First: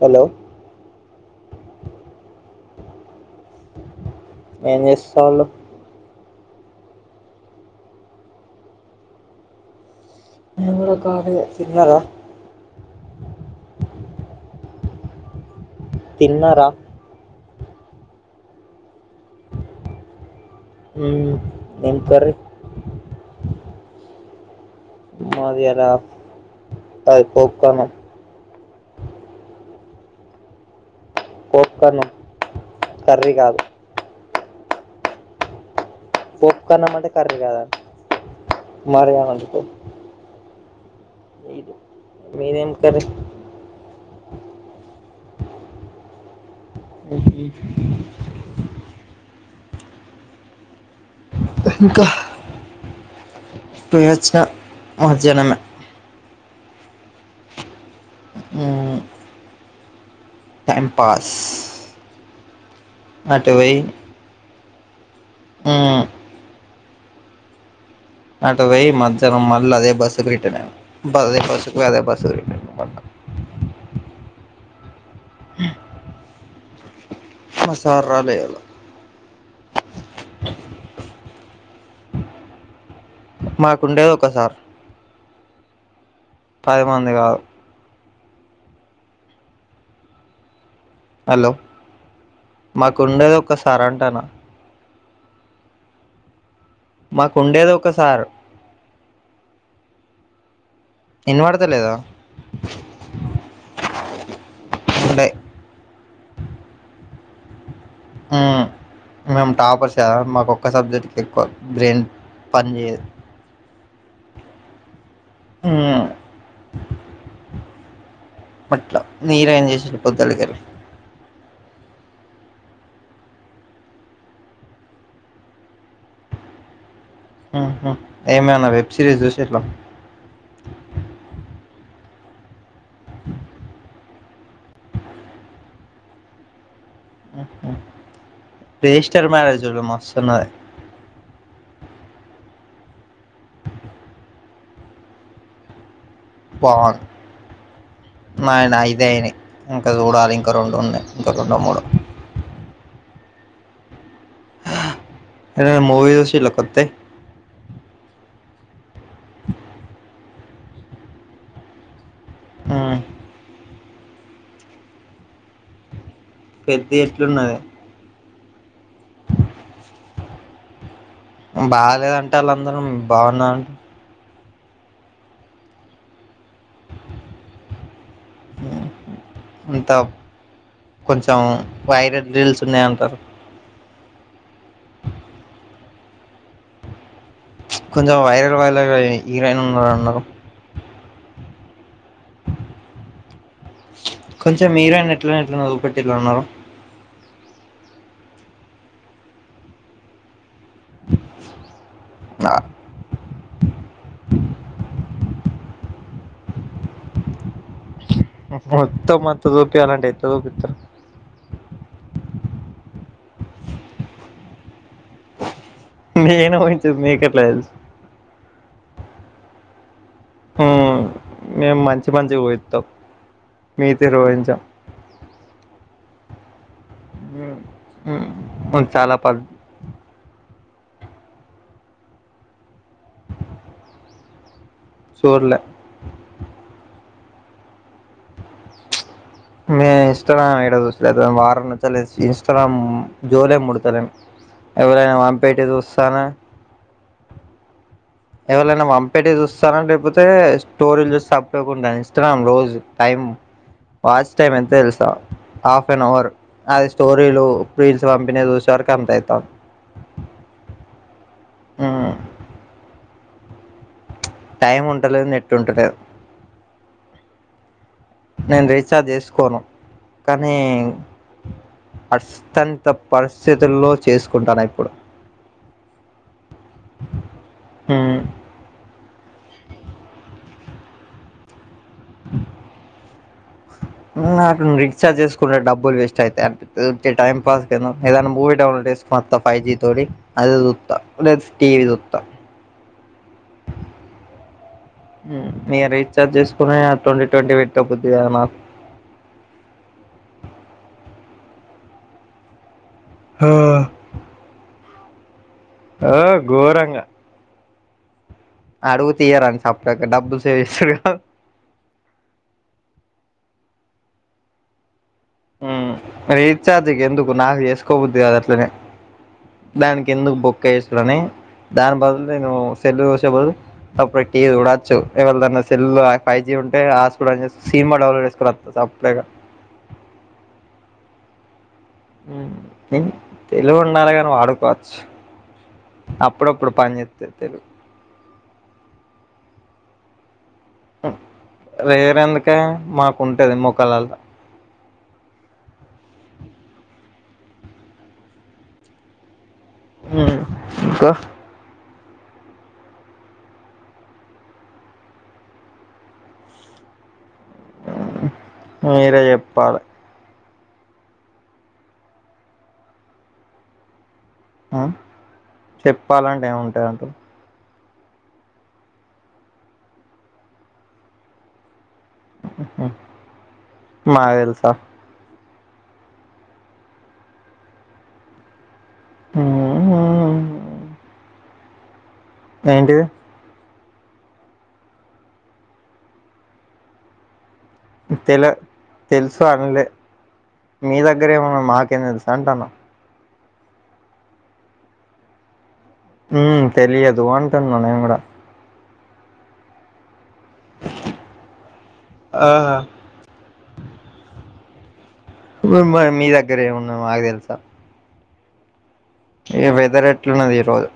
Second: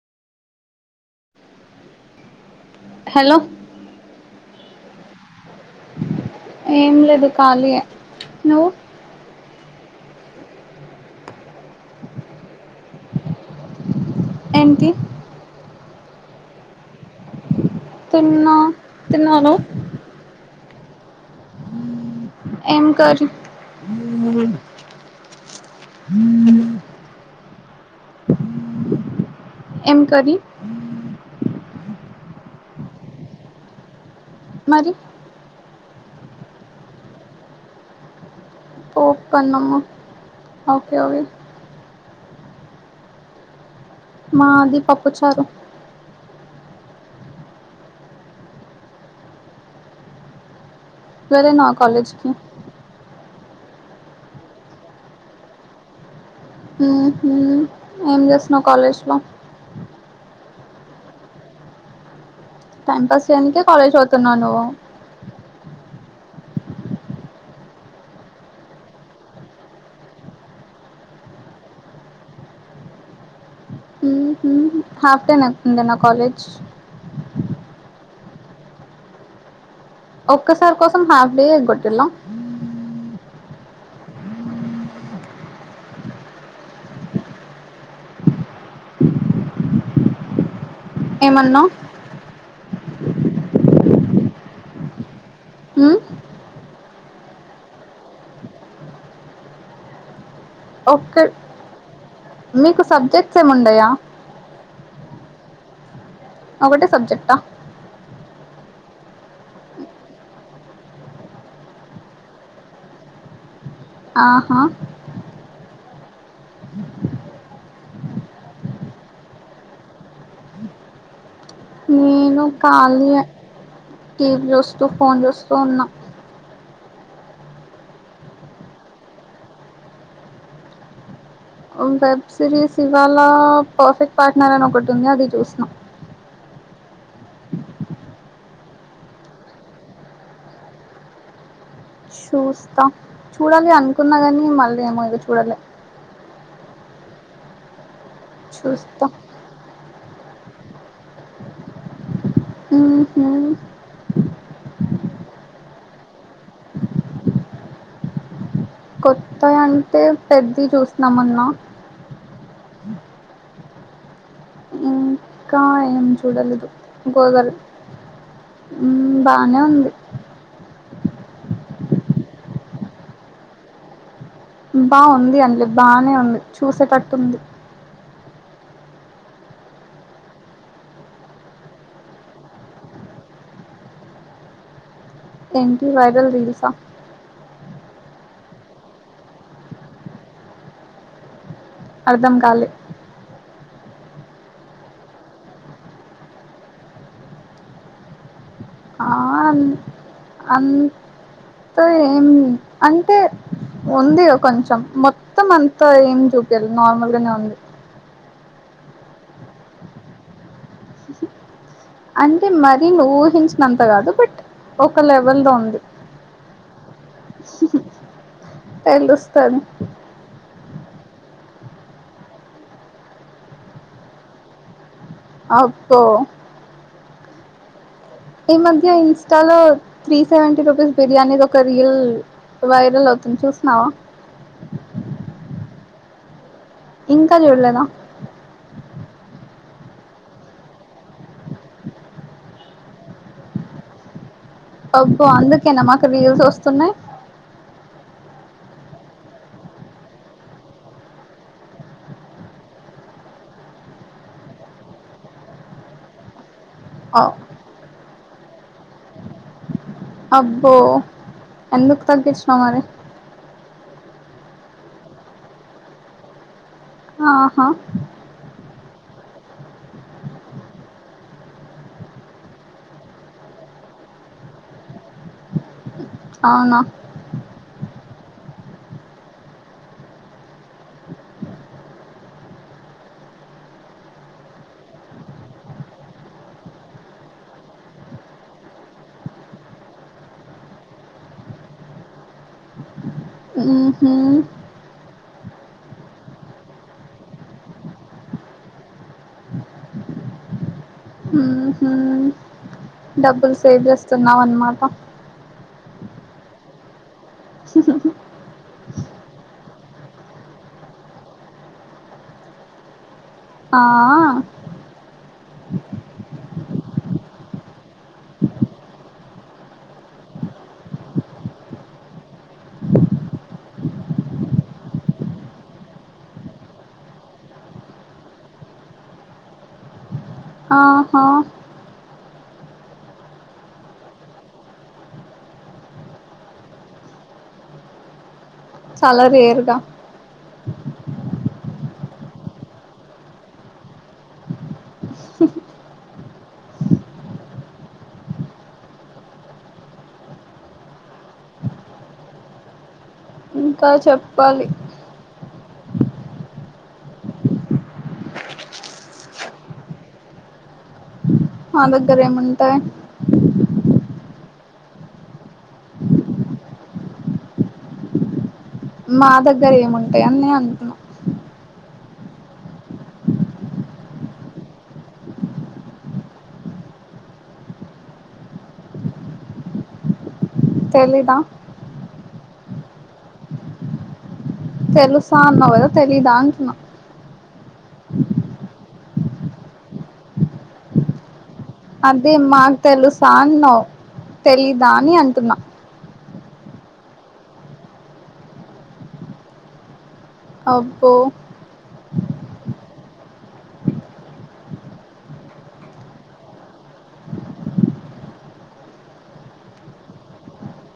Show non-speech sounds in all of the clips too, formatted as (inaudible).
Hello hello ఏం చేస్తాళ్ళు ఏం లేదు ఖాళీయే నువ్వు నేను కూడ ఖాళీయే తిన్నరా ఏంటి తిన్నరా తిన్నా తిన్నాను మ్ ఏం కర్రి ఏం కర్రి మాది ఇయాల అది పోప్కన్నం ఏం కర్రి పోప్కన్నం కర్రి కాదు మరి పోప్కన్నం అంటే కర్రి కాదు మరి పోప్ అనదు అన్నము ఓకే ఓకే ఇడు మీదేం కర్రి మాది పప్పుచారు ఈట్ ఈట్ వెళ్లినా ఇంకా కాలేజీకి పోయి వచ్చిన మధ్యానమే మ్ హూ ఏం చేసినవు మ్మ్. కాలేజీలో టైం పాస్ టైం పాస్ అటు చేయనికే పోయి కాలేజ్ పోతున్నావ నువ్వు హ్మ్ అటు వోయి మధ్యానం మళ్ల అదే బస్సుకి రిటన్ అయిన అదే బస్సుకి పోయి అదే బస్సు రిట్టన్ అయిన మళ్ల ఉహు హాఫ్ డే నాకుండేనా కాలేజ్ మా సార్ రాలే ఇయాల ఒక్క సార్ కోసం హాఫ్ డే ఎగ్గోట్టిలా మాకుండేది ఒక సార్ పది మంది గాదు ఏమన్నావ్ మాకు ఉండేది ఒక సార్ అంటనా మ్ మాకుండేది ఒకసార్ ఓకే వినపడతలేదా మీకు సబ్జెక్ట్స్ ఏముండయా వుండే ఒకటే సబ్జెక్టా ఆ మేము టాపర్స్ కదా మాకు ఒక్క సబ్జెక్ట్కి ఎక్కువ బ్రెయిన్ పని చేయదు అ హా మ్ అట్ల మీరు ఏం చేసిరు పొద్దాలకెల్లీ నేను ఖాళీయే టీవీ చూస్తూ ఫోన్ చూస్తూ ఉన్నా మ్ హూ ఏమైనా వెబ్ సిరీస్ చూసిరా వెబ్ సిరీస్ ఇవాళ పర్ఫెక్ట్ పార్ట్నర్ అని ఒకటి ఉంది అది చూసిన మ్ హూ రిజిష్టర్ మ్యారేజ్ చూడు మస్త్ ఉన్నది చూస్తా చూడాలి అనుకున్నా గానీ మళ్ళీ ఏమో ఇగ చూడలే బొంది నాది ఐదు చూస్తా అయినయ్ హ్మ్ ఇంక చూడాలి ఇంక రెండు ఉన్నాయి ఇంక రెండు మూడో ఊహు ఏవన్నా మూవీ చూసిర్రా కొత్తై కొత్తయి అంటే పెద్ది చూసినా మొన్న ఆ కా ఏం చూడలేదు పెద్ద గోదల్ ఎట్లున్నది హూ బానే ఉంది బాగాంటే ఆళ్ళందరూ బోన్న బాగుంది అన్లే బానే ఉంది చూసేటట్టుంది ఊ ఇంత కొంచెం వైరల్ రీల్స్ ఉన్నాయంటరు ఏంటి వైరల్ రీల్సా కొంచెం వైరల్ వైరల్ హీరోయిన్ ఉన్నారు అన్నారు అర్ధంకాలే కొంచెం మీరయిన ఎట్ల ఎట్లా (unintelligible) ఉన్నారు అమ్ త ఏం అంటే ఉంది కొంచెం మొత్తం అం త ఏం చూపియలే నార్మల్ గానే ఉంది మొత్తం అంత చూపియాలంటే ఎట్లా చూపిత్తరు అంటే మరీ ను ఊహించినంత కాదు బట్ ఒక లెవెల్ లో ఉంది మీకెట్ల తెల్సు ఏళ్ళొస్తాను ఊ మేము మంచి మంచిగా పోయోస్తామ్ మీతీరు ఊహించం అబ్బో హు ఈ మధ్య ఇన్స్టాలో three seventy rupees biryani దొక రీల్ వైరల్ అవుతుంది చూసినవా చూళ్ళే ఇంకా చూళ్ళేదా మే ఇన్స్టాగ్రామ్ ఏడ చూస్తాలేదు వారం నుచ్చిలేసి ఇన్స్టాగ్రామ్ జోలే ముడతలేన్ ఎవరైనా అబ్బో పంపేటి అందుకేనా మాకు చూస్తాను రీల్స్ వస్తున్నాయి ఎవరైనా వంపేటీ చూస్తాను లేకపోతే స్టోరీలు చూస్తే అప్పుడు ఇన్స్టాగ్రామ్ రోజు టైం ఉ వాచ్ టైమ్ ఎంత అయింది చూస్తా హాప్ నా ఆవర్ అది స్టోరీలు రీల్స్ పంపినవి చూసే వరకి అంత అయితాంది అబ్బో అందుకు తగ్గిచ్చినవ రా టైం ఉంటలేదు నెట్ ఉంటలేదు ఆహా నేను రీఛార్జ్ చేసుకోను కానీ అస్తంత పరిస్థితుల్లో చేసుకుంటాన్న ఇప్పుడు అవునా ఊ హూ నాకు రీఛార్జ్ చేసుకుంటే డబ్బులు వేస్ట్ అయితయి అనిపిత్తది ఊర్కే టైం పాస్కి ఏన్న ఏదన్న మూవీ డౌన్లోడ్ మొత్తం ఫైవ్ జి తోటీ అదే సూత్త లేదా టివీ సూత్త ఊహూ హూ ఇగ రీఛార్జ్ చేసుకుని ట్వంటీ ట్వంటీ పెట్టబుద్ది కాదు నాకు ఊహూ డబ్బులు సేవ్ చేస్తున్నావ్ అనమాట ఆ ఘోరంగా అడుగు తియారట చప్పక డబ్బులు సేవ్ చేస్తున్న ఆ ఊ రీఛార్జికి ఎందుకు నాకు చేసుకోబుద్ది కాదు ఆట్లనే దానికి ఎందుకు బొక్క ఎసుడని దాని బదులు నేను సెల్ చుసే బదులు తప్పుడు టీవి చుడచ్చు ఎవరిదన్న సెల్ ఫైవ్ జి ఉంటే హాట్స్పాట్ ఆన్ చేసి సినిమా డౌన్లోడ్ చేసుకోని వత్త సప్పుడగా ఆహా ఉ తెలివి ఉండాలి కాని వాడుకోవచ్చు అప్పుడు అప్పుడు పని చెత్తది తెలివి చాలా రేర్ గా రేరు ఎందుకే మాకుంటది మోకాళ్ళలల్లో ఊ ఇంకా ఇంకా చెప్పాలి ఆ మీరే చెప్పాలి మా దగ్గర ఏముంటాయి ఆ చెప్పాలండి ఏముంటయి అంటే నా దగ్గర ఏముంటాయి అని అంటున్నా నాకు తెలుసా ఉ ఊ తెలీదా ఏంటిది తెలుసా అన్నావు కదా తెలీదా అంటున్నా తెల్ తెలుసా అనలే మీ దగ్గర ఏమన్నా మాకేం తెలుసు అదే అంటున్నా మాకు తెలుసా అన్నావ్ తెలీదా అని అంటున్నా ఉ తెలియదు అంటున్నా నేను కూడా అబ్బో ఆ మరి మీ దగ్గర ఏమున్నదో మాకు తెలుసా. ఇగ వెదర్ ఎట్లున్నది ఈ రోజు.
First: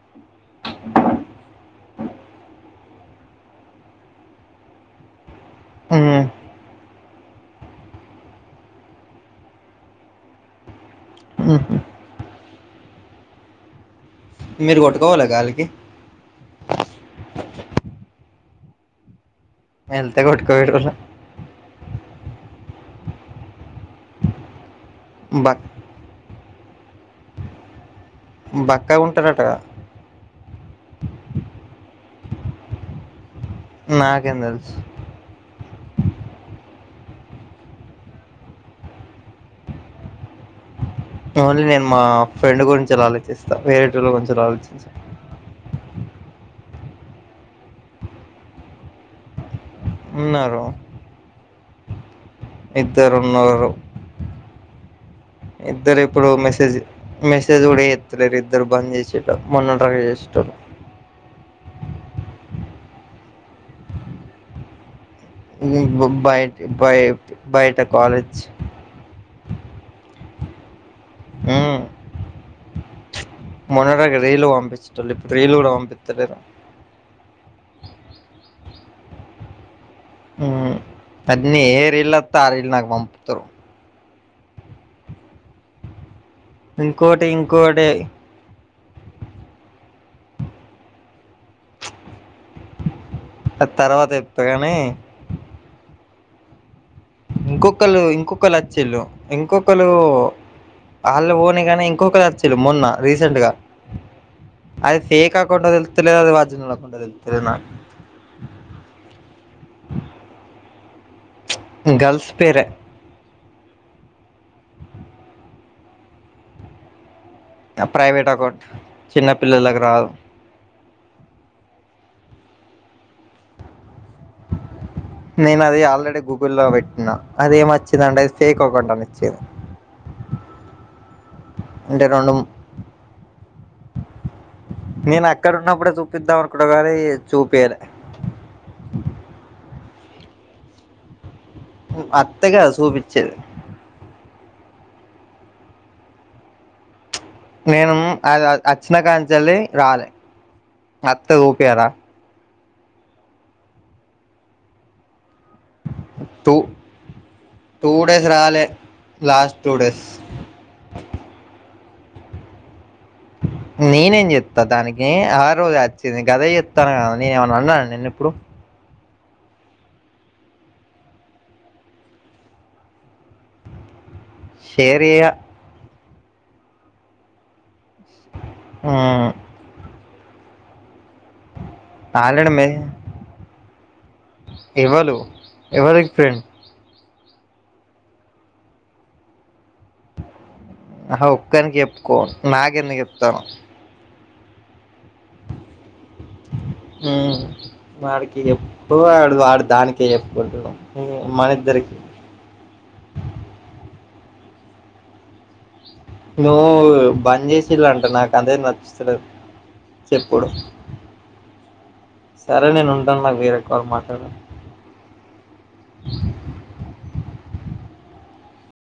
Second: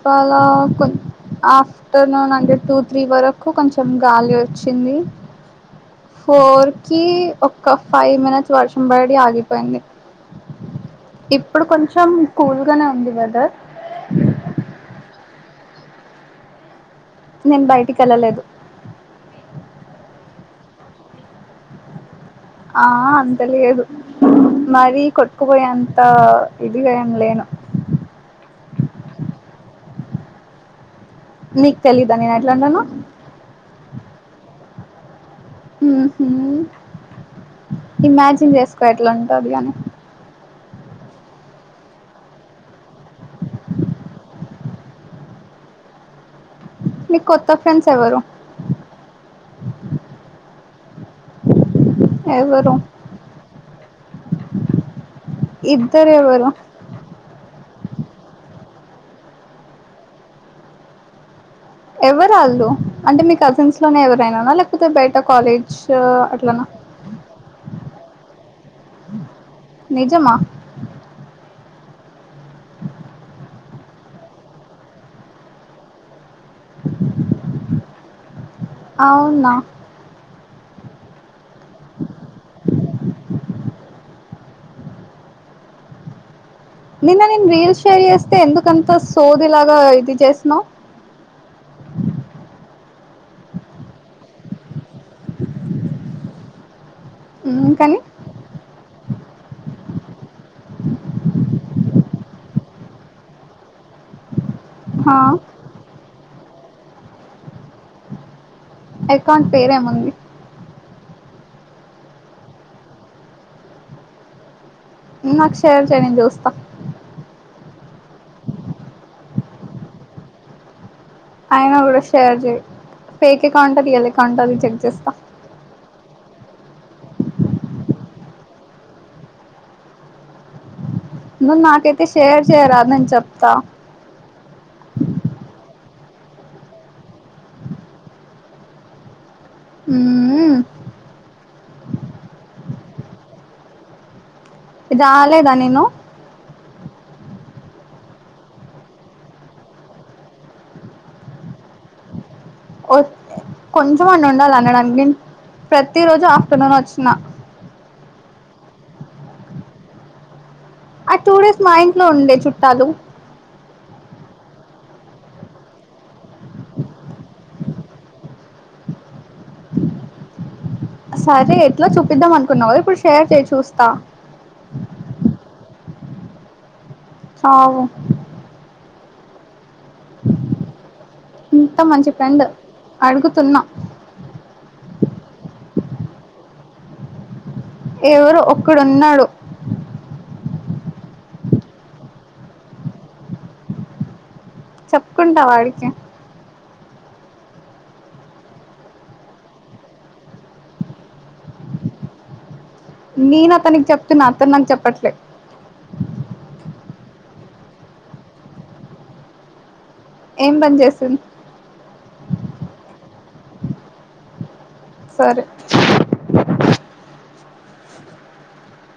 ప్పాల కొం ఆ ఆఫ్టర్నూన్ అంటే టూ త్రీ వరకు కొంచెం గాలి వచ్చింది. ఉమ్, ఫోర్ కి ఒక్క ఫైవ్ మినిట్స్ వర్షం పడి ఆగిపోయింది. ఉమ్, ఇప్పుడు కొంచెం కూల్గనే ఉంది వెదర్. మీరు కొట్టుకవోలె గాలికి. నేను బయటికి ఎళ్ళలేదు. యెల్తె కొట్కపోయెటోళ్ళు ఆ అంత లేదు మరి బక్ కొట్టుకుపోయే అంతా ఇదిగా ఏం లేను. బక్కగుంటరటా కదా. నీకు తెలీదా నేను ఎట్లా ఉంటనో. నాకేం తెల్సు ఉహు ఇమాజిన్ చేసుకో ఎట్లా ఉంటది అని. ఓన్లీ నేను మా ఫ్రెండ్ గురించి అలా ఆలోచిస్తా, వేరేటోల్ల గురించి ఆలోచించా. నీకు కొత్త ఫ్రెండ్స్ ఎవరు? ఉన్నారు. ఎవరు ఇద్దరు ఉన్నరు. ఇద్దరు ఎప్పుడో మెసేజ్ మెస్ సెజ్ కూడా చేత్తలేరు ఇద్దరు బంద్ చేసిల్లు మొన్నటి రాక చేశేటోల్లు. ఎవరు ఆళ్ళు అంటే మీ కజిన్స్ లోనే ఎవరైననా లేకపోతే బయట కాలేజ్ బయట్ అట్లనా బయ బయట కాలేజ్ నిజమా హ్ మొన్నటిరాక రీల్లు పంపించేటోల్లు ఇప్పుడు రీల్లు కూడా పంపిత్తలేరు. అవునా అన్ని ఏరీల్లు అత్తే ఆ రీల్ నాకు పంపుతరు. నిన్న ఇంకోటి నేను రీల్స్ ఇంకోటి షేర్ చేస్తే ఎందుకంతా సోది లాగా ఇది చేసినవు. అది తర్వాత చెప్తా కాని ఉమ్ కానీ ఇంకొకళ్ళు ఇంకొకళ్ళు అచ్చిళ్ళు ఇంకొకళ్ళు ఆళ్ళు పోనియి కానీ ఇంకొకళ్ళు అచ్చిళ్ళు మొన్న రీసెంట్ గా అది హా ఫేక్ అకౌంటో తెల్తలేదు, అది వర్జినల్ అకౌంటో తెల్తలేదు నాకు. ఎకౌంట్ పేరేముంది? గర్ల్స్ పెరే నాకు షేర్ చేయ్ నేను చూస్తా. ప్రైవేట్ అకౌంట్ చిన్నపిల్లలకు రాదు. అయినా కూడా షేర్ చెయ్ ఫేక్అకౌంటా రియల్అకౌంటా నేన్ చెక్ చేస్తా. అంటే గూగుల్లా పెట్టినా అది ఎమచ్చింది అంటే ఇది ఫేక్ అకౌంట్ అనిచ్చింది. నువ్వు నాకైతే షేర్ చేయరా నేను చెప్తా. నేను అక్కడ ఉన్నప్పుడే చూపిద్దాం అనుకున్నా కానీ చూపియలే. మ్మ్ అత్తే గదా సూపిచ్చేది. రాలేదా నేను నేను అది అచ్చిన కాంచెల్లి రాలే, అత్త ఊపియాల కొంచం అన్న ఉండాలి అనడానికి, ప్రతి రోజు టూ ఆఫ్టర్నూన్ వచ్చిన టూ డేస్ రాలే, లాస్ట్ టూ డేస్. ఆ టూ డేస్ మా ఇంట్లో ఉండే చుట్టాలు నేనేం చేత్తా దానికి ఆ రోజు అచ్చింది గదే చెప్తాన్న కదా, నేనేమన్నా అన్ననా నిన్ను ఇప్పుడు? సరే ఎట్ల చూపిద్దాం అనుకున్నవు ఇప్పుడు షేర్ చే చూస్తా. షేర్ చేయ అగు ఉమ్ ఇంత మంచి ఫ్రెండ్ ఆల్రెడీ అడుగుతున్నా ఎవలు ఎవరికి ఫ్రెండ్? ఎవరో ఒక్కడున్నడు అహ ఒక్కని చెప్పుకో నాకెందుకు చెప్తాన్నవు? చెప్పుకుంటా వాడికి ఉమ్ వాడికి ఎప్పుడు వాడు వాడు దానికే చెప్పుకుంటడు, మన ఇద్దరికి నేను అతనికి చెప్తున్నా అతను నాకు చెప్పట్లే. నువ్వు బంద్ చేసిలంట నాకు అదే నచ్చితలేదు. ఏం పని చేస్తుంది? సరే నేను ఉంటాను మరి, వేరే కాల్ మాట్లాడాలే సరే